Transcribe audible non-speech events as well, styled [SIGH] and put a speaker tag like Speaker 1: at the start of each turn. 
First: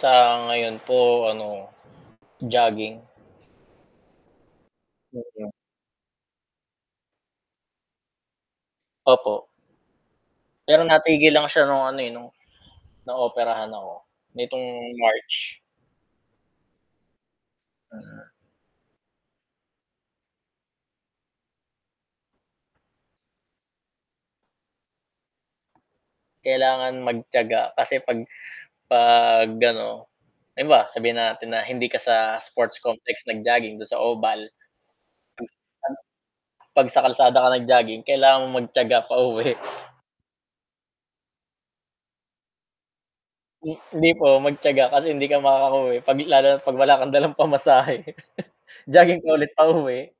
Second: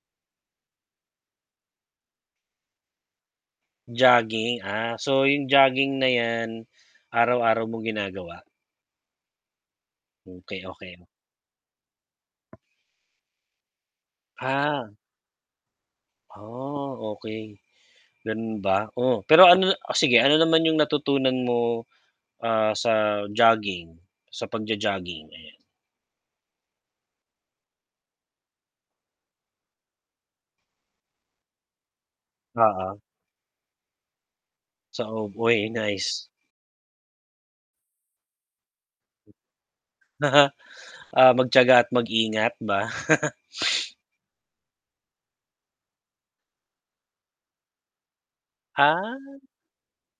Speaker 1: Sa ngayon po ano, jogging.
Speaker 2: Jogging, ah.
Speaker 1: 'Yon
Speaker 2: So, yung
Speaker 1: lang.
Speaker 2: jogging na yan, araw-araw mong ginagawa.
Speaker 1: Opo.
Speaker 2: Okay,
Speaker 1: Pero
Speaker 2: okay.
Speaker 1: natigil lang siya no'ng ano, eh, no'ng naoperahan ako, nitong
Speaker 2: Ah.
Speaker 1: March.
Speaker 2: Ah, okay,
Speaker 1: Mm.
Speaker 2: gano'n ba? Oh, pero ano oh, sige, ano naman yung natutunan mo, ah, sa jogging, sa pag-jo-jogging? Ayan.
Speaker 1: Kailangan magtiyaga kasi 'pag 'pag ano, halimbawa, sabihin natin na, hindi ka sa, sports
Speaker 2: Oo.
Speaker 1: complex nag-jogging, do'n sa oval.
Speaker 2: Sa ov oy, nice.
Speaker 1: [UNINTELLIGIBLE] 'Pag sa kalsada ka nag-jogging, kailangan mong magtiyaga pauwi. [CHUCKLES]
Speaker 2: Na, ha ah, magtiyaga at mag-ingat ba? [CHUCKLES]
Speaker 1: M
Speaker 2: [SNIFFS]
Speaker 1: hindi po, magtiyaga, kasi hindi ka makakauwi, 'pag lalo na't 'pag wala kang dalang pamasahe, [CHUCKLES] jogging ka
Speaker 2: Ah.
Speaker 1: ulit pauwi.